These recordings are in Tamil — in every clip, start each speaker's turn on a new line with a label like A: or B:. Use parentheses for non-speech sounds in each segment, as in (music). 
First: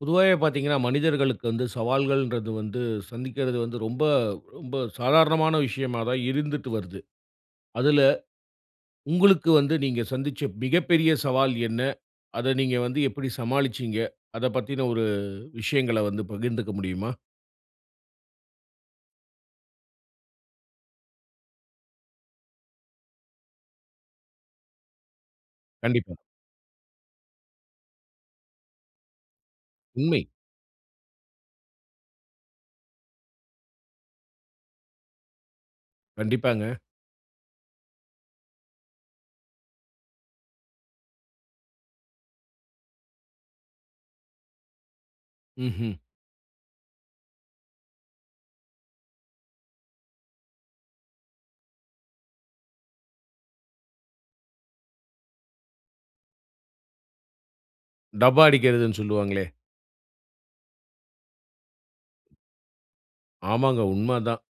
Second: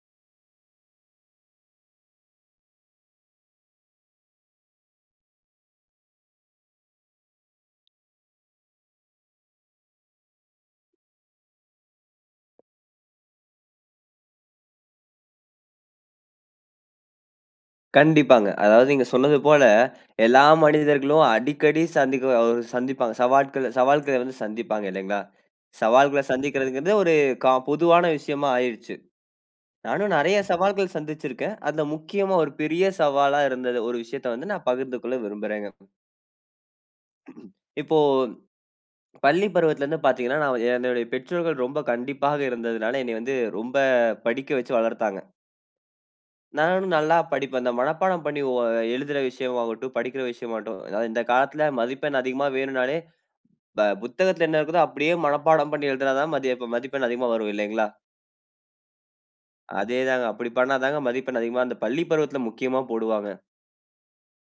A: பொதுவாவே பார்த்தீங்கன்னா, மனிதர்களுக்கு வந்து சவால்கள்ன்றது வந்து சந்திக்கிறது வந்து ரொம்ப, ரொம்ப சாதாரணமான விஷயமா தான் இருந்துட்டு வருது. அதுல உங்களுக்கு வந்து நீங்க சந்திச்ச மிகப்பெரிய சவால் என்ன? அத நீங்க வந்து எப்படி சமாளிச்சீங்க? அதப்பத்தின ஒரு விஷயங்கள வந்து பகிர்ந்துக்க முடியுமா?
B: கண்டிப்பாங்க. அதாவது நீங்க சொன்னதுபோல (inhales) எல்லா மனிதர்களும் அடிக்கடி சந்திக்கவ ஓ சந்திப்பாங்க, சவாட்கள சவால்கள்ல வந்து சந்திப்பாங்க இல்லங்களா!
A: கண்டிப்பா.
B: சவால்கள்ல சந்திக்கறது வந்து ஒரு காம் பொதுவான விஷயமா ஆயிருச்சு. நானும்
A: உண்மை.
B: நிறையா சவால்கள் சந்திச்சிருக்கேன். அதுல முக்கியமா ஒரு பெரிய சவாலா இருந்தது, ஒரு விஷயத்த வந்து நான் பகிர்ந்து கொள்ள விரும்புறேங்க.
A: கண்டிப்பாங்க.
B: (clears throat) இப்போ பள்ளி பருவத்துல இருந்து பார்த்தீங்கன்னா! "நான் என்னோடய பெற்றோர்கள் ரொம்ப கண்டிப்பாக இருந்ததனால என்னய வந்து ரொம்ப படிக்க வைச்சு வளர்த்தாங்க."
A: ம்ஹ்ம்.
B: "நானும் நல்லா படிப்பேன்." இந்த மனப்பாடம் பண்ணி ஓ எழுதுற விஷயம் ஆகட்டும், படிக்கிற விஷயமாகட்டும். இந்த காலத்தில மதிப்பெண் அதிகமா வேணும்னாலே ப புத்தகத்துல என்ன இருக்குதோ அப்டியே மனப்பாடம் பண்ணி எழுதுனா தான் மதிய மதிப்பெண் அதிகமா வரும் இல்லைங்களா?
A: டப்பா அடிக்கிறதுன்னு சொல்லுவாங்களே!
B: அதே தாங்க. அப்படி பண்ணாதாங்க மதிப்பெண் அதிகமா அந்த பள்ளி பருவத்துல முக்கியமா போடுவாங்க.
A: ஆமாங்க, உண்மதான்.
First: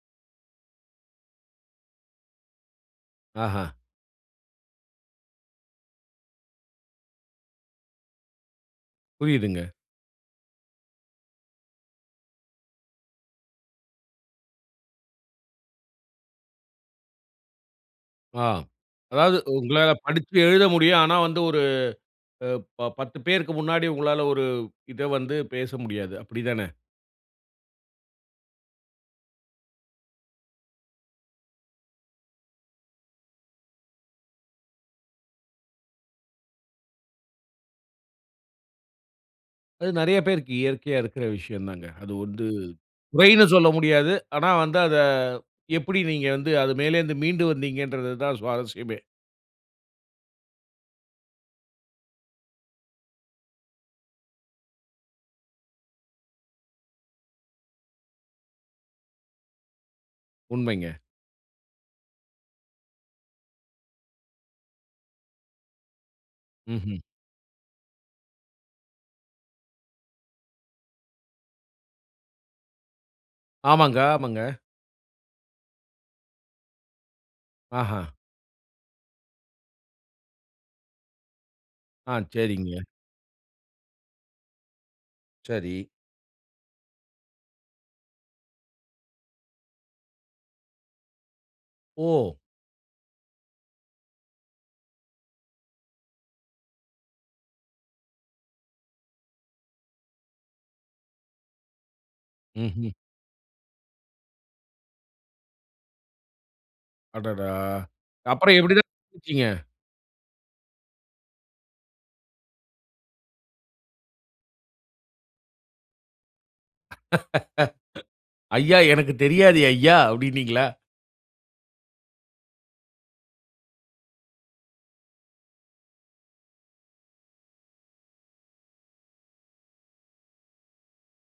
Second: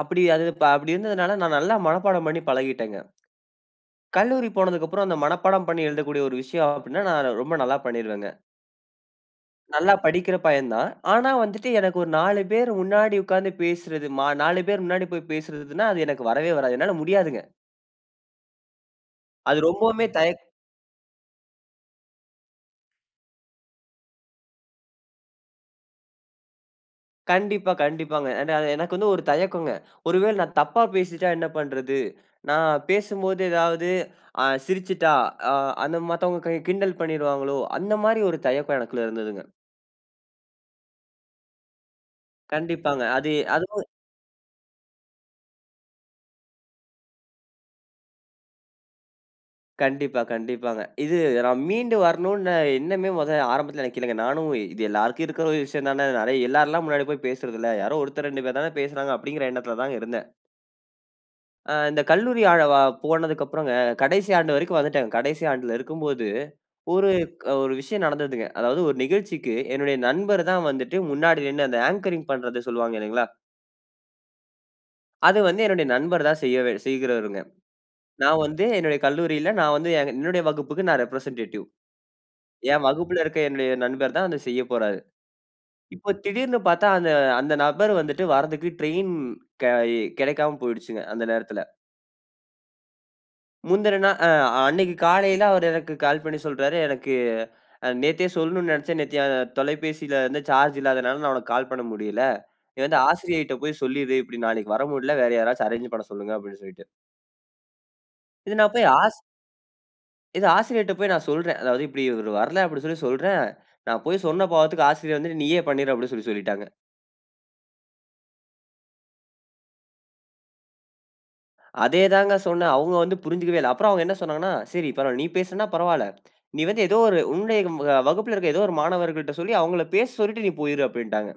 B: அப்டி அது அப்டி இருந்ததனால நா நல்லா மனப்பாடம் பண்ணி பழகிட்டேங்க.
A: ஆஹ்ம்.
B: கல்லூரி போனதுக்கு அப்புறம் அந்த மனப்பாடம் பண்ணி எழுதக்கூடிய ஒரு விஷயம் அப்டின்னா நா ரொம்ப நல்லா பண்ணிருவேங்க.
A: புரியுதுங்க.
B: நல்லா படிக்கிற பையன் தான். ஆனா வந்துட்டு எனக்கு ஒரு 4 பேர் முன்னாடி உட்காந்து பேசுறது மா 4 பேர் முன்னாடி போய் பேசுறதுன்னா அது எனக்கு வரவே வராது. என்னால முடியாதுங்க.
A: ஆ. அதாவது
B: அது
A: உங்களால
B: ரொம்பவுமே,
A: படிச்சு
B: தயக்
A: எழுத முடியும். ஆனா, வந்து ஒரு அ 10 பேருக்கு முன்னாடி உங்களால ஒரு இத வந்து பேச முடியாது. அப்டி தான?
B: கண்டிப்பா, கண்டிப்பாங்க. நா எ எனக்கு வந்து ஒரு தயக்கங்க. (inhales) ஒரு வேள நா தப்பா பேசிட்டா என்ன பண்ணறது? நா பேசும்போது ஏதாவது (inhales) ஆ சிரிச்சுட்டா, ஆ அந்த மத்தவங்க கிண்டல் பண்ணிருவாங்களோ? அந்த மாரி ஒரு தயக்கம் எனக்குள இருந்ததுங்க.
A: அது நறைய பேருக்கு இயற்கையா இருக்குற விஷயம் தான்ங்க. அது வந்து
B: கண்டிப்பாங்க, அது
A: குறைன்னு சொல்ல
B: அதுவும்
A: முடியாது. ஆனா வந்து அத எப்டி நீங்க வந்து அது மேலேந்து மீண்டு வந்தீங்கறது தான் சுவாரசியமே.
B: கண்டிப்பா, கண்டிப்பாங்க, இது நா மீண்டு வரணுனு எண்ணமே மொத ஆரம்பத்தில எனக்கு இல்லங்க. நானும் "இது எல்லாருக்கு இருக்கிற ஒரு விஷயம் தான அது எல்லாருல்லா முன்னாடி போய் பேசுறது இல்ல. யாரோ 1த்தர் 2 பேர் தானே பேசுறாங்க" அப்டிங்கற எண்ணத்தில தான்ங்க இருந்தே.
A: உண்மைங்க.
B: ஆ இந்த கல்லூரி அவ்வளவா போனதுக்கப்புறம்ங்க கடைசி ஆண்டு வரைக்கும் வந்துட்டேன். கடைசி ஆண்டுல இருக்கும்போது,
A: ம்ஹ்ம்.
B: ஒரு க ஒரு விஷயம் நடந்ததுங்க. அதாவது ஒரு நிகழ்ச்சிக்கு என்னுடைய நண்பரு தான் வந்துட்டு முன்னாடி நின்னு அந்த அங்கரிங் பண்றத சொல்வாங்க இல்லைங்களா?
A: ஆமாங்க, ஆமாங்க.
B: அது வந்து என்னுடைய நண்பர் தான் செய்யவ செய்கிறவருங்க.
A: ஆஹ.
B: நான் வந்து என்னுடைய கல்லூரில நான் வந்து என்னுடைய வகுப்புக்கு நா ரெப்ரசன்ட்டேடிவ்
A: ஆ, சேரிங்க.
B: என் வகுப்புல இருக்க என்னுடைய நண்பர் தான் அத செய்ய போறாரு.
A: சரி.
B: இப்போ திடீர்னு பாத்தா அந்த, அந்த நபர் வந்துட்டு வாரதுக்கு ட்ரைன் க இ கிடைக்காம போய்டுச்சுங்க அந்த நேரத்துல.
A: ஓ!
B: முந்துன நாள் அ அன்னைக்கு காலையில அவரு எனக்கு கால் பண்ணி சொல்றாரு. எனக்கு அ நேத்தே சொல்லணுனு நெனைச்சேன். நேத்தி அ தொலைபேசிலருந்து சார்ஜ் இல்லாதனால நான் உனக்கு கால் பண்ண முடில. நீ
A: ம்ஹ்ம்.
B: வந்து ஆசிரியைட்ட போய் சொல்லிரு. இப்டி நாளைக்கு வர முடில. வேற யாராச்சு அரேஞ்சு நான் பண்ண சொல்லுங்க அப்டின்னு சொல்லிட்டு.
A: அடடா!
B: இது
A: அப்பறம்
B: நான்
A: எப்டி தான்
B: போய் ஆஸ்
A: (unintelligible)
B: இத ஆசிரியர்ட போய் நான் சொல்றேன். அதாவது இப்டி இவரு வர்ல அப்டி சொல்லி சொல்றேன், நா போய் சொன்ன பாவத்துக்கு ஆசிரியர் வந்து நீயே பண்ணிரு அப்டி சொல்லி சொல்லிட்டாங்க.
A: (laughs) ஐயா எனக்குத் தெரியாதெய்யா அப்டீன்னீங்களா?
B: (inhales) அதேதாங்க சொன்னேன். அவுங்க வந்து புரிஞ்சுக்கவே இல்ல. அப்புறம் அவங்க என்ன சொன்னாங்கன்னா, சரி பரவால்ல நீ பேசுனா பரவால்ல. (smacks lips) நீ வந்து ஏதோ ஒரு உன்னுடைய அ வகுப்பில இருக்ற ஏதோ ஒரு மாணவர்கள்ட சொல்லி அவங்கள பேச சொல்ட்டு நீ போய்ரு அப்டின்டாங்க.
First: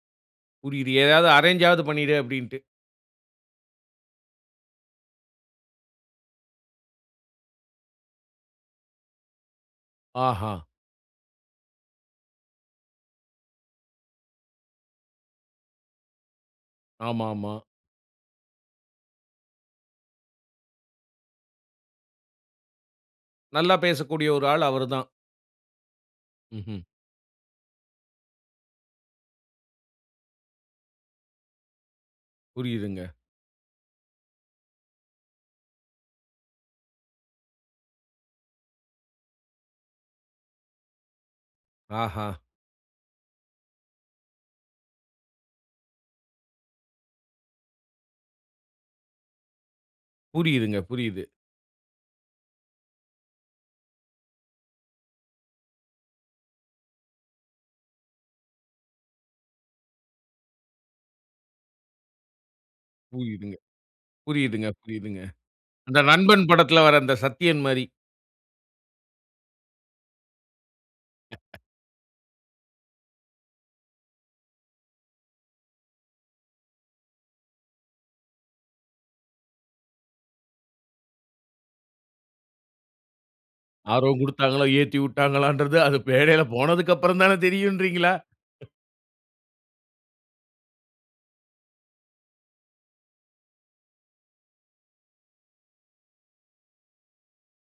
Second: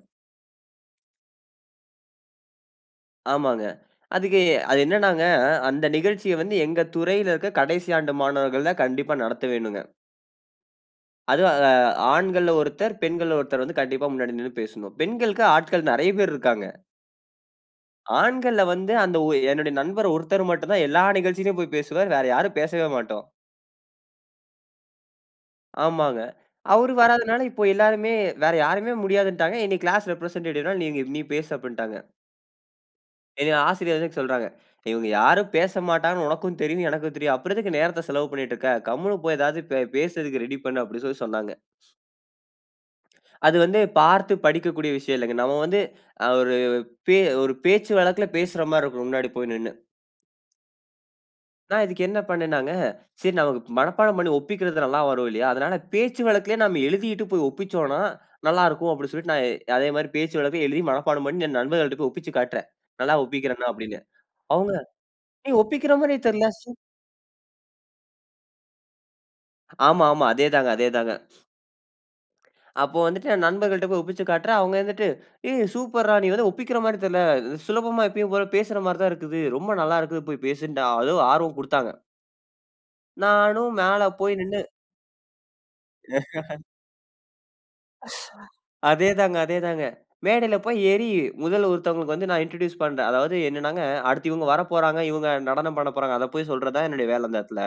A: புரியுது. ஏதாவது அரேன்ஜ்ஜாவது பண்ணிடு அப்டீன்ட்டு.
B: ஆமாங்க. அதுக்கு அது என்னனா? அந்த நிகழ்ச்சிய வந்து எங்க துறையில இருக்க கடைசி ஆண்டு மாணவர்கள் தான் கண்டிப்பா நடத்த வேணுங்க.
A: ஆஹா.
B: அதுவும் அ ஆண்கள்ல ஒருத்தர், பெண்கள்ல ஒருத்தர் வந்து கண்டிப்பா முன்னாடி நின்னு பேசனும். பெண்களுக்கு ஆட்கள் நறைய பேர் இருக்கங்க.
A: ஆமாமா.
B: ஆண்கள்ல வந்து அந்த ஓ என்னோட நண்பர் ஒருத்தர் மட்டும் தான் எல்லா நிகழ்ச்சிலுயும் போய் பேசுவார். வேற யாரும் பேசவே மாட்டோம்.
A: நல்ல பேசக்கூடிய ஒரு ஆள் அவரு தான்.
B: ஆமாங்க.
A: ம்ஹ்ம்.
B: அவரு வராதனால இப்போ எல்லாருமே வேற யாரையுமே முடியாதுன்னுட்டாங்க. என்னைய கிளாஸ் ரெப்ரசென்டேட்டிவ்னா நீ நீ பேசு அப்டின்னுட்டாங்க.
A: புரியிதுங்க.
B: என் ஆசிரியர் ஏதுக்கு சொல்லுறாங்க. (inhales) இவங்க யாரும் பேசமாட்டாங்கன்னு, உனக்கும் தெரியும், எனக்கும் தெரியும். அப்புறம் எதுக்கு நேரத்த செலவு பண்ணிட்டு இருக்க? கம்முனு போய் ஏதாவது பே பேசுறதுக்கு ரெடி பண்ணு அப்டீன்னு சொல்லி சொன்னாங்க.
A: ஆஹா.
B: அது வந்து பார்த்து படிக்கக்கூடிய விஷயம் இல்லங்க. நம்ம வந்து (inhales) அ ஒரு பே ஒரு பேச்சு வழக்குல பேசுற மாரி இருக்கும். முன்னாடி போய் நின்னு.
A: புரியுதுங்க, புரியுது.
B: நான் இதுக்கு என்ன பண்ணினேன்னாங்க? சரி நமக்கு மனப்பாடம் பண்ணி ஒப்பிக்குறது நல்ல வரும் இல்லையா? அதனால பேச்சு வழக்குலேயே நம்ம எழுதிட்டு போய் ஒப்பிச்சோம்னா நல்ல இருக்கும். அப்டீன்னு சொல்லிட்டு நான் அதே மாரி பேச்சு வழக்குல எழுதி மனப்பாடம் பண்ணிட்டு என் நண்பர்கள்ட்ட போய் ஒப்பிச்சிக் காட்டுறேன். நல்ல
A: புரியுது,
B: ஒப்பிக்குறான? அப்டீன்னு.
A: புரியுதுங்க,
B: அவங்க
A: புரியுதுங்க.
B: நீ ஒப்பிக்குற
A: அந்த
B: மாரியே
A: நண்பன்
B: தெரில.சூப்
A: படத்தில வர அந்த சத்தியன் மாரி.
B: ஆமாமா! அதே தாங்க. அதே தாங்க. அப்போ வந்துட்டு நான் நண்பர்கள்ட்ட போய் ஒப்பிச்சு காட்றேன். அவங்க இருந்துட்டு, "ஏய் சூப்பர்ரா நீ வந்து ஒப்பிக்கற மாதிரி தெரில. சுலபமா எப்பயும் போல பேசுற மாதிரி தான் இருக்குது. ரொம்ப நல்லா இருக்கு. போய் பேசுன்னுட்டாங்க" அதுவும் ஆர்வம் கொடுத்தாங்க. நானும் மேல
A: ஆர்வம்
B: போய் நின்னு
A: குடுத்தாங்களா, ஏத்திவுட்டாங்களான்றது அது பேடைல
B: (laughs)
A: போனதுக்கப்பறந்தான தெரியூன்றீங்களா?
B: அதே தாங்க. அதே தாங்க. மேடைல போய் ஏறி, முதல்ல ஒருத்தவங்களுக்கு வந்து நான் இன்ட்ரடியூஸ் பண்ணுறேன். அதாவது என்னன்னாங்க, அடுத்து இவங்க வரப்போறாங்க, இவங்க நடனம் பண்ண போறாங்க. அத போய் சொல்றது தான் என்னுடைய வேல அந்த இடத்தில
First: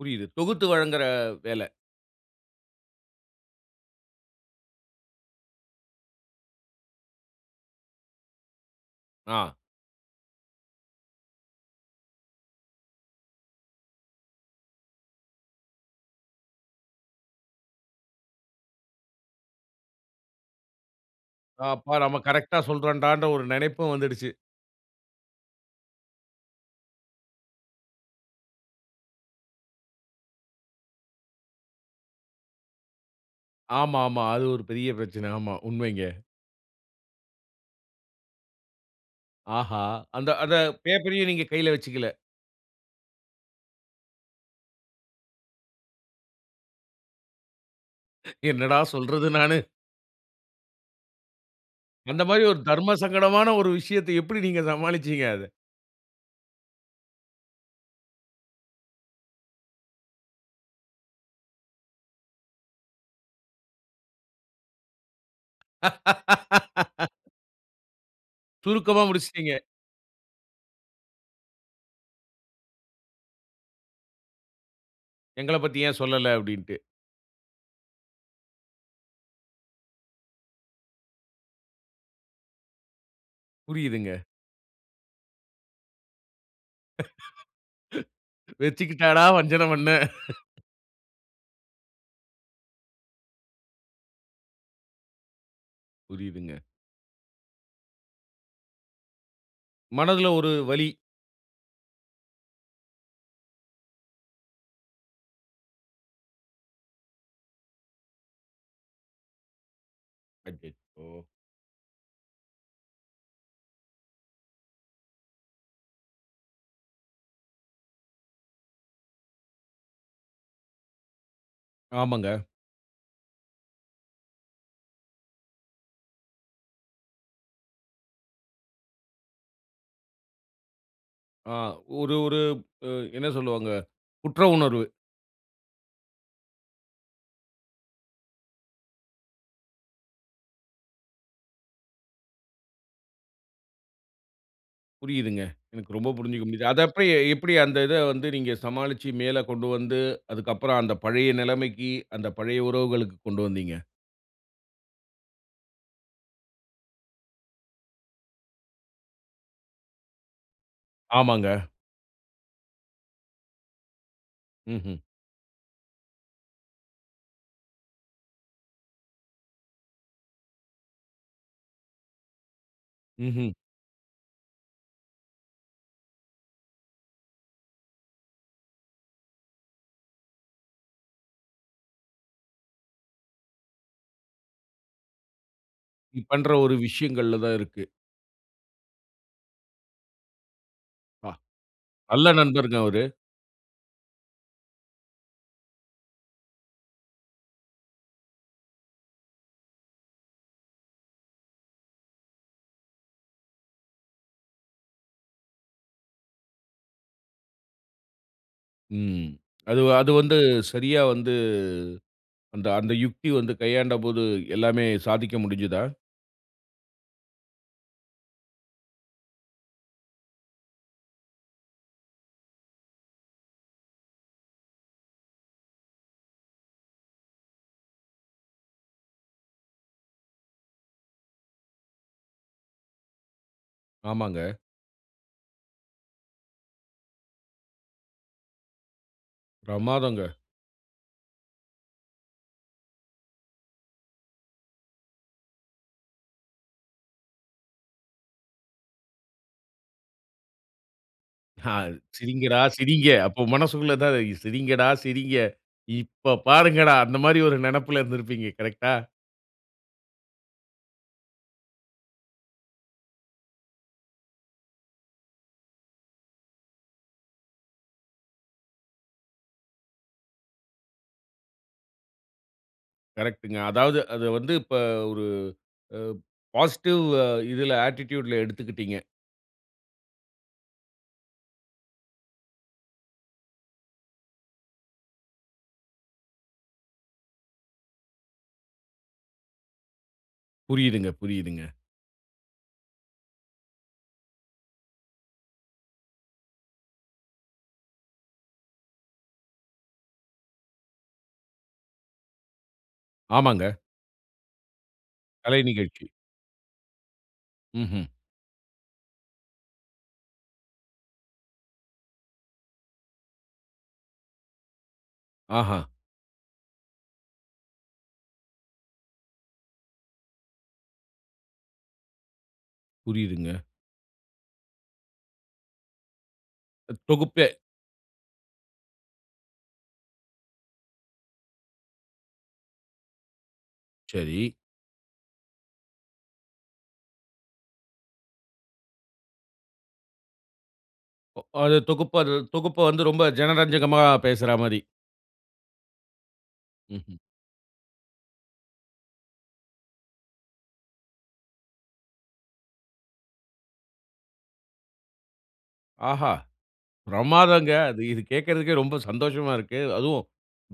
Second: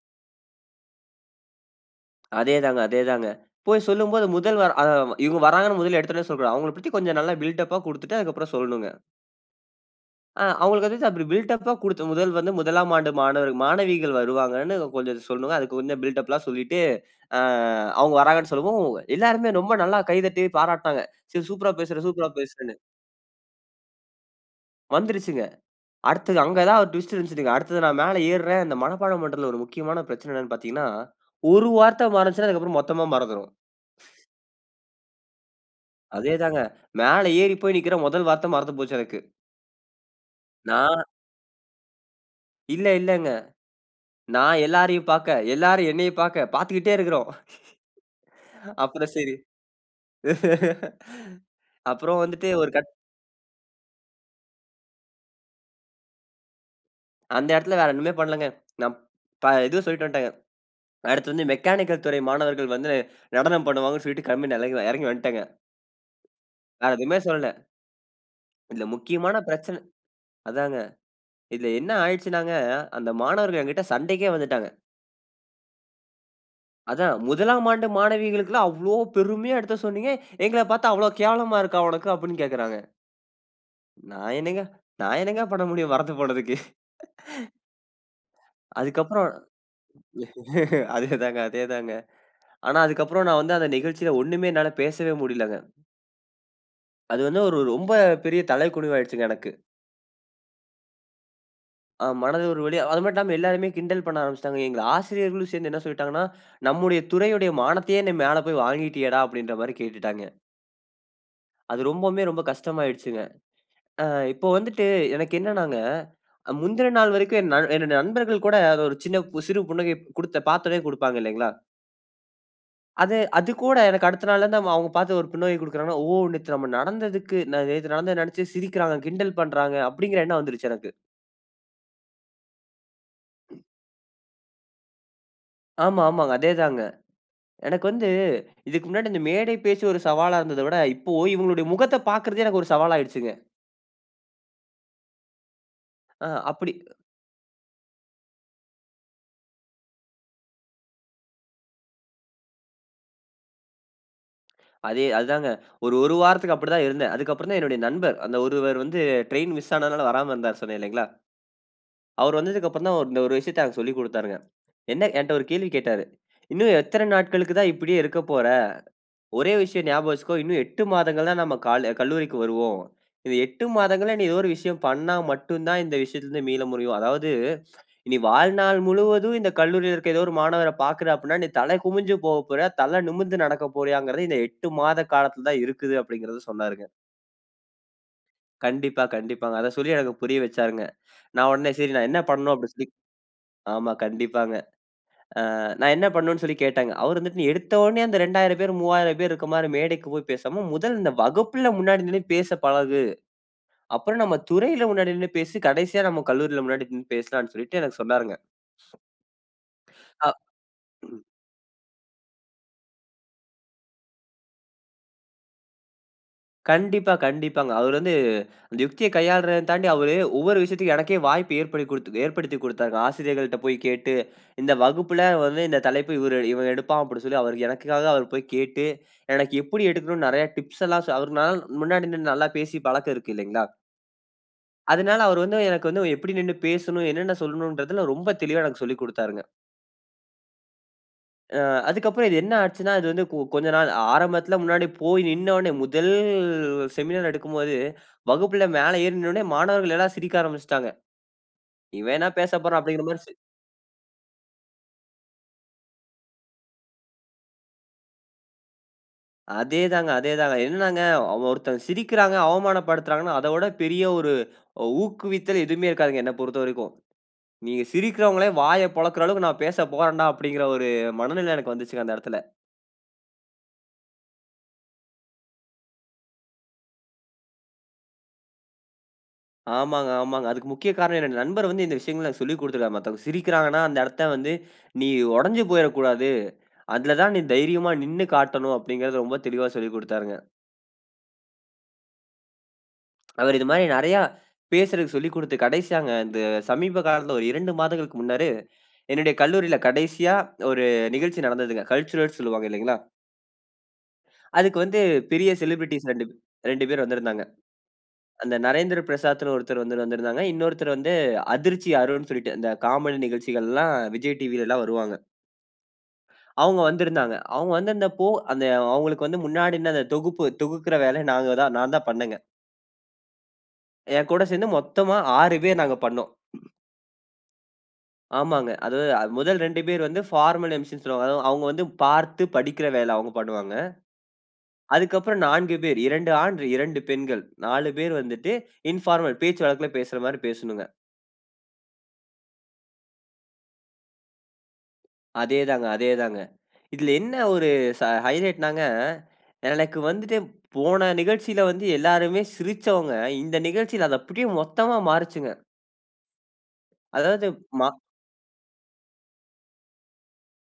A: புரியுது. தொகுத்து வழங்குற வேல.
B: அதே தாங்க. அதே தாங்க. போய் சொல்லும்போது முதல் வா அ இவங்க வராங்கன்னு முதல எடுத்தோனயே சொல்லக்கூடாது. அவங்கள பத்தி கொஞ்சம் நல்லா பில்டப்பா கொடுத்துட்டு, அதுக்கு அப்புறம் சொல்லணும்ங்க.
A: அ.
B: அ அவுங்களுக்கு (unintelligible) பில்டப்‌பா கொடுத்த முதல் வந்து, 1ஆம் ஆண்டு மாணவர் மாணவிகள் வருவாங்கன்னு கொஞ்சம் சொல்லணுங்க. அதுக்கு கொஞ்சம் பில்டப்லாம் சொல்லிட்டு (inhales) அ அவுங்க வராங்கன்னு சொல்லவும், எல்லாருமே ரொம்ப நல்லா கைதட்டி பாராட்னாங்க. சரி சூப்பரா
A: அப்பா!
B: பேசுற!
A: நம்ம
B: சூப்பரா
A: கரெக்ட்டா
B: பேசுறன்னு!
A: சொல்றோம்டான்ற ஒரு நெனைப்பும் வந்துடுச்சி.
B: வந்துருச்சுங்க. அடுத்தது அங்க தான் ஒரு ட்விஸ்ட் இருஞ்சுதுங்க! அடுத்தது நான் மேல ஏறுறேன். இந்த மனப்பாடம் பன்றத்துல ஒரு முக்கியமான பிரச்சன என்னன்னு பார்த்தீங்கன்னா, ஒரு வார்த்த மறந்துச்சுன்னா, அதுக்கப்புறம் மொத்தமா மறந்துரும்.
A: ஆமாமா. அது ஒரு பெரிய பிரச்சன. ஆமா, உண்மைங்க.
B: அதே தாங்க. மேல ஏறி போய் நிக்குறேன். முதல் வார்த்த மறந்து போச்சு எனக்கு
A: ஆஹா! அந்த அந்த
B: நா
A: பேப்பரையும் நீங்க கைல வச்சுக்கல?
B: இல்ல, இல்லங்க. நா எல்லாரையும் பார்க்க, எல்லாரும் என்னைய பார்க்க பார்த்துக்கிட்டே இருக்கிறோம்.
A: என்னடா
B: (laughs) அப்புறம்
A: சொல்றது,
B: சரி.
A: நானு?
B: (laughs) அப்புறம்
A: அந்த மாதிரி
B: வந்துட்டு
A: ஒரு
B: ஒரு கட்
A: தர்ம சங்கடமான ஒரு விஷயத்த எப்டி நீங்க சமாளிச்சீங்க, அத?
B: அந்த இடத்துல வேற ஒண்ணுமே பண்ணலங்க. ந ப இதுவும் சொல்ட்டு வந்துட்டேங்க. அடுத்து வந்து மெக்கானிக்கல் துறை மாணவர்கள் வந்து (inhales) நடனம் பண்ணுவாங்கன்னு சொல்ட்டு கிளம்பி நடந்து ஆ இறங்கி வந்துட்டேங்க. வேற எதுவுமே
A: (laughs)
B: சொல்லல. இதில
A: சுருக்கமா
B: முக்கியமான
A: முடிச்சுட்டீங்க!
B: பிரச்சன அதாங்க. இதுல என்ன ஆயிடுச்சுனாங்க. அந்த மாணவர்கள் என்கிட்ட சண்டைக்கே வந்துட்டாங்க.
A: எங்களப் பத்தி ஏன் சொல்லல அப்டின்டு.
B: அதான் 1ஆம் ஆண்டு மாணவிகளுக்குல்லாம் அவ்ளோ பெருமையா எடுத்து சொன்னீங்க. (inhales) எங்கள பாத்தா அவ்ளோ கேவலமா இருக்கா உனக்கு? அப்டின்னு கேட்கறாங்க. நா
A: புரியுதுங்க.
B: என்னங்க, நா என்னங்க பண்ண முடியும், மறந்து போனதுக்கு. (laughs)
A: (laughs) வெச்சுக்கிட்டாடா
B: அதுக்கப்புறம்
A: வஞ்சன பண்ணே. (laughs)
B: (laughs) அதே தாங்க, அதே தாங்க. (inhales) ஆனா, அதுக்கப்புறம் நான் வந்து அந்த நிகழ்ச்சில ஒண்ணுமே என்னால பேசவே முடியலங்க.
A: புரியுதுங்க.
B: அது வந்து ஒரு ரொம்ப பெரிய தலைகுனிவு ஆகிடுச்சுங்க எனக்கு.
A: மனதுல ஒரு வலி!
B: ஆ மனது ஒரு வலியா. அது மட்டுமில்லாம எல்லோருமே கிண்டல் பண்ண ஆரம்பிச்சிட்டாங்க. எங்கள ஆசிரியர்களும் சேர்ந்து என்ன சொல்லிட்டாங்கன்னா, (inhales) நம்முடைய துறையுடைய மானத்தையே நீ மேல போய் வாங்கிட்டியேடா! அப்டின்ற மாரி கேட்டுட்டாங்க.
A: அச்சச்சோ!
B: அது ரொம்பவுமே ரொம்ப கஷ்டமாயிடிச்சிங்க. ஆ இப்ப வந்துட்டு, எனக்கு என்னானாங்க, முந்தின நாள் வரைக்கும் என் நல் என்னுடைய நண்பர்கள் கூட அத ஒரு சின்ன பு சிறு புன்னகை குடுத்த பாத்தவன்னே குடுப்பாங்க இல்லைங்களா?
A: ஆமாங்க.
B: அத அது கூட எனக்கு அடுத்த நாள்ல இருந்து அவுங்க பாத்து ஒரு புன்னகை குடுக்கிறாங்கன்னா, "ஓ! நேத்து நம்ம நடந்ததுக்கு ந நேத்து நடந்தத நெனைச்சு சிரிக்கிறாங்க, கிண்டல் பண்றாங்க" அப்டிங்கிற எண்ணம் வந்துருச்சு எனக்கு.
A: ஆ ஒரு, ஒரு எ என்ன சொல்லுவாங்க. குற்ற உணர்வு.
B: ஆமா, ஆமாங்க. அதேதாங்க. எனக்கு வந்து, இதுக்கு முன்னாடி இந்த மேடை பேச்சு ஒரு சவாலா இருந்தத விட, இப்போ இவுங்களுடைய முகத்த பாக்குறதே எனக்கு ஒரு சவாலாயிடுச்சுங்க!
A: புரியுதுங்க. எனக்கு ரொம்ப
B: ஆ.
A: புரிஞ்சுக்க முடியுது.
B: அப்படி
A: அத அப்ப எப்படி, அந்த இத வந்து நீங்க சமாளிச்சி, மேல கொண்டு வந்து, அதுக்கப்பறம் அந்த பழைய நெலமைக்கி, அந்த பழைய உறவுகளுக்குக்கு கொண்டு வந்தீங்க?
B: அதே அது தாங்க. ஒரு ஒரு வாரத்துக்கு அப்படி தான் இருந்தேன். அதுக்கப்புறந்தான் என்னுடைய நண்பர். அந்த ஒருவர். வந்து ட்ரெயின் மிஸ் ஆனதனால வராம இருந்தார் சொன்னே இல்லங்களா?
A: ஆமாங்க.
B: அவரு வந்ததுக்கப்புறந்தான், இந்த ஒரு விஷயத்த எனக்கு சொல்லிக் குடுத்தாருங்க.
A: ம்ஹ்ம்.
B: என்ன என்ட ஒரு கேள்வி கேட்டாரு. "இன்னும் எத்தன நாட்களுக்கு தான் இப்படியே இருக்க போற? ஒரே விஷயம் ஞாபகம் வச்சுக்கோ. இன்னும் 8 மாதங்கள் தான் நம்ம கால கல்லூரிக்கு வருவோம். இந்த
A: ம்ஹ்ம்.
B: 8 மாதங்கள்ல நீ ஏதோ ஒரு விஷயம் பண்ணா மட்டும் தான் இந்த விஷயத்துல இருந்து மீள முடியும். அதாவது, நீ வாழ்நாள் முழுவதும் இந்த கல்லூரியில இருக்குற, ஏதோ ஒரு மாணவர பாக்குற அப்டினா, நீ தல குமிஞ்சு போக போறயா? தல நிமிந்து நடக்க போறியாங்கிறது இந்த 8 மாத காலத்துல தான் இருக்குது"
A: ம்,
B: அப்டிங்கிறத
A: பண்ற ஒரு
B: சொன்னாருங்க.
A: விஷயங்கள்ல தான் இருக்கு.
B: கண்டிப்பா, கண்டிப்பாங்க. அத சொல்லி எனக்கு புரிய வச்சாருங்க. (inhales)
A: வா.
B: நான் உடனே சரி நான் என்ன
A: நல்ல
B: பண்ணனும் அப்படின்னு
A: நண்பருங்க
B: சொல்லி
A: அவரு.
B: ஆமா கண்டிப்பாங்க. அ நான் என்ன பண்ணனும்ன்னு சொல்லி கேட்டேங்க. அவர் வந்துட்டு "நீ எடுத்த உடனே அந்த 2000 பேர் 3000 பேர் இருக்க மாரி மேடைக்கு போய் பேசாம முதல் இந்த வகுப்பில முன்னாடி நின்னு பேச பழகு. அப்பறம் நம்ம துறையில முன்னாடி நின்னு பேசு. கடைசியா நம்ம கல்லூரியில முன்னாடி நின்னு பேசலாம்ன்னு" சொல்லிட்டு எனக்கு சொன்னாருங்க.
A: ம். அதுவ அது
B: அ.
A: வந்து சரியா வந்து அந்த, அந்த யுக்தி வந்து கையாண்டபோது எல்லாமே சாதிக்க முடிஞ்சுதா?
B: கண்டிப்பா, கண்டிப்பாங்க. அவர் வந்து (inhales) அந்த யுக்தியை கையாளுறதையும் தாண்டி, அவரு ஒவ்வொரு விஷயத்துக்கும் எனக்கே வாய்ப்பு ஏற்படுத்திக் குடுத் ஏற்படுத்திக் குடுத்தார்ங்க. ஆசிரியர்கள்ட்ட போய் கேட்டு (inhales) இந்த வகுப்பில வந்து "இந்த தலைப்பு இவரு இவன் எடுப்பான்" அப்படின்னு சொல்லி அவர் எனக்காக அவரு போய் கேட்டு (inhales) எனக்கு எப்படி எடுக்கணும்னு நிறைய டிப்ஸ் எல்லாம் சொ அவரு "நான் முன்னாடி நின்னு நல்லா பேசி பழக்கம் இருக்கு இல்லைங்களா?"
A: ஆமாங்க.
B: அதனால அவர் வந்து எனக்கு வந்து எப்படி நின்னு பேசணும், என்னென்ன சொல்லணும்ன்றதில ரொம்ப தெளிவா எனக்கு சொல்லிக் குடுத்தாருங்க.
A: பிரமாதங்க.
B: அ. அதுக்கப்பறம் இது என்ன ஆச்சுன்னா அது வந்து கொ கொஞ்ச நாள் ஆரம்பத்தில முன்னாடி போய் நின்ன உடனே முதல் செமினார் எடுக்கும்போது (inhales) வகுப்பில மேல ஏறி நின்ன உடனே மாணவர்கள் எல்லாம் சிரிக்க ஆரம்பிச்சுட்டாங்க.
A: ஹா!
B: "இவன் என்ன
A: சிரிங்கடா,
B: பேசப்போறான்?" அப்படிங்கிற
A: சிரிங்க.
B: மாரி சி
A: அப்ப மனசுக்குள்ள இதான் இருக் "சிரிங்கடா, சிரிங்க. இப்ப பாருங்கடா" அந்த மாதிரி ஒரு நெனைப்புல இருந்திருப்பீங்க கரெக்டா?
B: அதே தாங்க அதே தாங்க. என்னனாங்க ஒருத்தர் சிரிக்கிறாங்க, அவமானப்படுத்துறாங்கன்னா, அத ஓட பெரிய ஒரு (inhales) ஊக்குவித்தல் எதுவுமே இருக்காதுங்க, என்னை பொறுத்தவரைக்கும். நீங்க சிரிக்கிறவங்களே வாய பொளக்குற அளவுக்கு நான் பேச போறேன்டா அப்டிங்கிற ஒரு மனநிலை எனக்கு வந்துச்சுங்க அந்த இடத்தில.
A: கரெக்ட்டுங்க. அதாவது அத வந்து இப்ப ஒரு அ பாசிட்டிவ் அ இதில ஆட்டிட்டியூட்‌ல எடுத்துக்கிட்டீங்க.
B: ஆமாங்க, ஆமாங்க. அதுக்கு முக்கிய காரணம் என்னோட நண்பர் வந்து இந்த விஷயங்கள சொல்லிக் குடுத்திருக்கிறார். மத்தவங்க சிரிக்கிறாங்கன்னா அந்த இடத்தை வந்து (inhales) நீ ஒடஞ்சி போய்றக்கூடாது. (inhales) அதில தான் நீ தைரியமா நின்னு காட்டணும் அப்டிங்கிறது ரொம்ப தெளிவா சொல்லிக் குடுத்தாருங்க.
A: புரியுதுங்க, புரியுதுங்க.
B: அவர் இது மாரி நறைய (inhales) பேசுறதுக்கு சொல்லிக் குடுத்து, கடைசியாங்க இந்த சமீப காலத்தில ஒரு 2 மாதங்களுக்கு முன்னரு (inhales) என்னுடைய கல்லூரியில கடைசியா ஒரு நிகழ்ச்சி நடந்ததுங்க. கல்ச்சுரல்ஸ் சொல்லுவாங்க இல்லைங்களா?
A: ஆமாங்க.
B: (inhales) அதுக்கு வந்து பெரிய
A: கலை
B: செலிபிரிட்டிஸ்
A: நிகழ்ச்சி.
B: 2 ப் 2 பேர் வந்திருந்தாங்க.
A: ம்ஹ்ம்.
B: அந்த "நரேந்திர பிரசாத்ன்னு" ஒருத்தர் வந்து வந்திருந்தாங்க. இன்னொருத்தர் வந்து "அதிர்ச்சி அருண்னு" சொல்லிட்டு இந்த காமெடி நிகழ்ச்சிகள்லாம் விஜய் டிவிலலாம் வருவாங்க.
A: ஆஹா.
B: (inhales) அவுங்க வந்திருந்தாங்க. அவுங்க வந்திருந்தப்போ அந்த அவுங்களுக்கு வந்து முன்னாடி நின்னு அந்த தொகுப்பு தொகுக்குற வேலைய நாங்க தான் நான் தான் பண்ணேங்க.
A: புரியிதுங்க.
B: என்கூட சேர்ந்து மொத்தமா 6 பேர் நாங்க பண்னோம்.
A: தொகுப்பே.
B: ஆமாங்க. அது முதல் 2 பேர் வந்து பார்மல் எம்சின்னு சொல்லுவாங்க. அதாவது அவுங்க வந்து பார்த்து படிக்கிற வேல அவுங்க பண்ணுவாங்க.
A: சரி.
B: அதுக்கு அப்பறம் 4 பேர், 2 ஆண், 2 பெண்கள். 4 பேரு வந்துட்டு (inhales) இன்பார்மல், பேச்சு வழக்கில பேசுறமாரி பேசணுங்க.
A: அது தொகுப்பு அது தொகுப்ப வந்து ரொம்ப ஜனரஞ்சகமா பேசுறாமாரி.
B: அதேதாங்க-அதேதாங்க. (inhales) இதில
A: ம்ஹ்ம்.
B: என்ன ஒரு ச ஹைலைட்னாங்க, (inhales) எனக்கு வந்துட்டு போன நிகழ்ச்சியில வந்து எல்லாருமே சிரிச்சவங்க, இந்த நிகழ்ச்சியில அத அப்பிடியே மொத்தமா மாறுச்சுங்க.
A: ஆஹா!
B: அதாவது,
A: பிரமாதாங்க.
B: மா
A: அது இது கேக்கறதுக்கே ரொம்ப சந்தோஷமா இருக்கு. அதுவும்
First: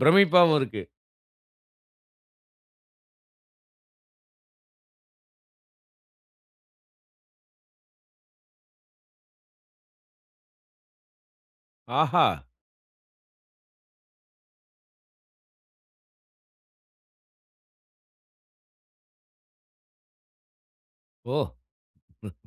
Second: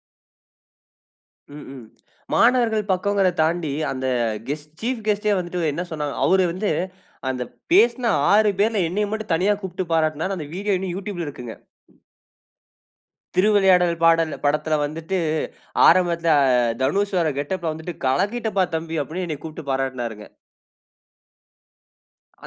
A: பிரமிப்பாவும் இருக்கு.
B: ம், ம். மாணவர்கள் பக்கங்கிறத் தாண்டி அந்த ஹெஸ்ட் சீஃப் ஹெஸ்ட்‌டே வந்துட்டு என்ன சொன்னாங்க, அவரு வந்து (inhales) அந்த பேசின 6 பேர்ல என்னைய மட்டும் தனியா கூப்ட்டு பாராட்னாரு. அந்த வீடியோ இன்னும் You Tubeல இருக்குங்க.
A: ஆஹா!
B: "திருவிளையாடல் பாடல் படத்தில வந்துட்டு, (inhales) ஆரம்பத்தில தனுஷ் வர்ற கெட்டப்ல வந்துட்டு, கலக்கிட்டப்பா தம்பி!" அப்பிடின்னு என்னைய கூப்ட்டு பாராட்டினாருங்க.
A: ஓ!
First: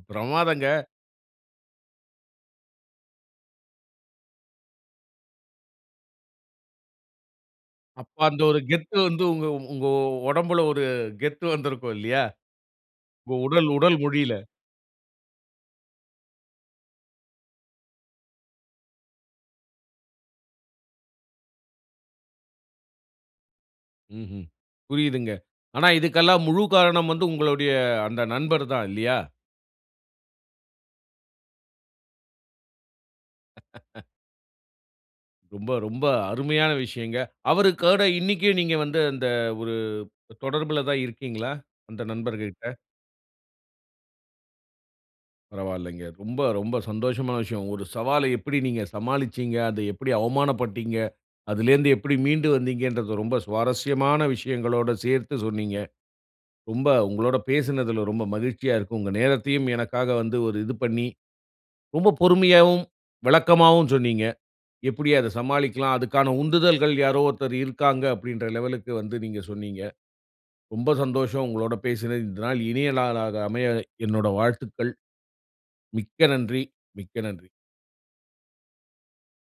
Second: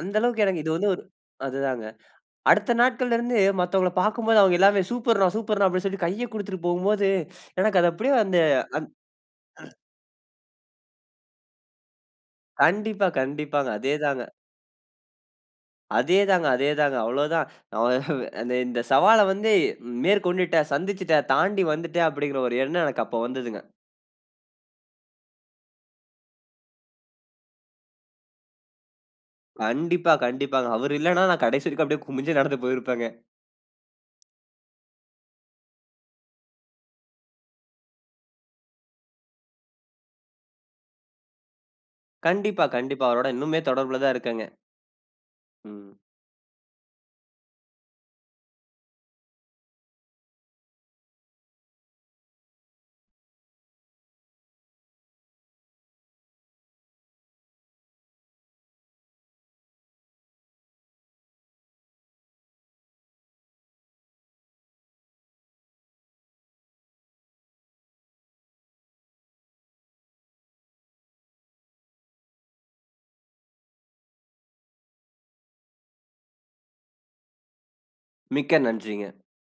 B: அந்த அளவுக்கு எனக்கு
A: பிரமாதங்க.
B: இது வந்து ஒரு அதுதாங்க. (inhales) அடுத்த நாட்கள்ல இருந்து மத்தவங்கள பார்க்கும்போது அவுங்க எல்லாமே "சூப்பர்ன்னா, சூப்பர்ன்னா" அப்பிடினு சொல்லி கைய குடுத்துட்டு போம்போது, (sucks teeth) எனக்கு அது அப்பிடியே
A: அப்ப
B: அந்த,
A: அந்த ஒரு கெத்து வந்து உங்க
B: அந்
A: உங்க ஒடம்புல ஒரு கெத்து வந்திருக்கும் இல்லயா!
B: கண்டிப்பா,
A: உங்க
B: கண்டிப்பாங்க.
A: உடல்
B: அதே
A: உடல்
B: தாங்க.
A: மொழில.
B: அதேதாங்க, அதேதாங்க அவ்வளோதான். (inhales) (chuckles) அ இந்த இந்த சவால வந்து மேற்கொண்டுட்ட, சந்திச்சுட்ட, தாண்டி வந்துட்ட, அப்டிங்கிற ஒரு எண்ணம் எனக்கு அப்ப வந்ததுங்க.
A: ம்ஹ்ம். புரியுதுங்க. ஆனா, இதுக்கெல்லாம் முழு காரணம் வந்து உங்களுடைய அந்த நண்பர்தான் இல்லியா?
B: கண்டிப்பா, கண்டிப்பாங்க. அவரு இல்லனா நான் கடைசி வரைக்கும் அப்டியே குமிஞ்சே நடந்து போயிருப்பேங்க!
A: (laughs) ரொம்ப ரொம்ப அருமையான விஷயங்க. அவருக்கூட இன்னைக்கே நீங்க வந்து அந்த ஒரு தொடர்புல தான் இருக்கீங்களா? அந்த
B: கண்டிப்பா,
A: நண்பர்ககிட்ட.
B: கண்டிப்பா. அவரோட இன்னுமே தொடர்புல தான் இருக்கேங்க. ம்.
A: பரவாயில்லைங்க. ரொம்ப ரொம்ப சந்தோஷமான விஷயம். ஒரு சவால எப்டி நீங்க சமாளிச்சீங்க. அத எப்டி அவமானப்பட்டீங்க? அதுலேந்து எப்டி மீண்டு வந்தீங்கன்றத ரொம்ப சுவாரஸ்யமான விஷயங்களோட சேர்த்து சொன்னீங்க. ரொம்ப உங்களோட பேசுனதுல ரொம்ப மகிழ்ச்சியா இருக்கும். உங்க நேரத்தையும் எனக்காக வந்து ஒரு இது பண்ணி. ரொம்ப பொறுமையாகவும் விளக்கமாவும் சொன்னீங்க. எப்டி அத சமாளிக்லாம். அதுக்கான உந்துதல்கள் யாரோ ஒருத்தர் இருக்காங்க அப்டின்ற லெவலுக்கு வந்து நீங்க சொன்னீங்க. ரொம்ப சந்தோஷம் உங்களோட பேசுனது. இந்த நாள் இனிய நாளாக அமைய என்னுட வாழ்த்துக்கள். மிக்க நன்றி, மிக்க நன்றி.
B: மிக்க நன்றிங்க.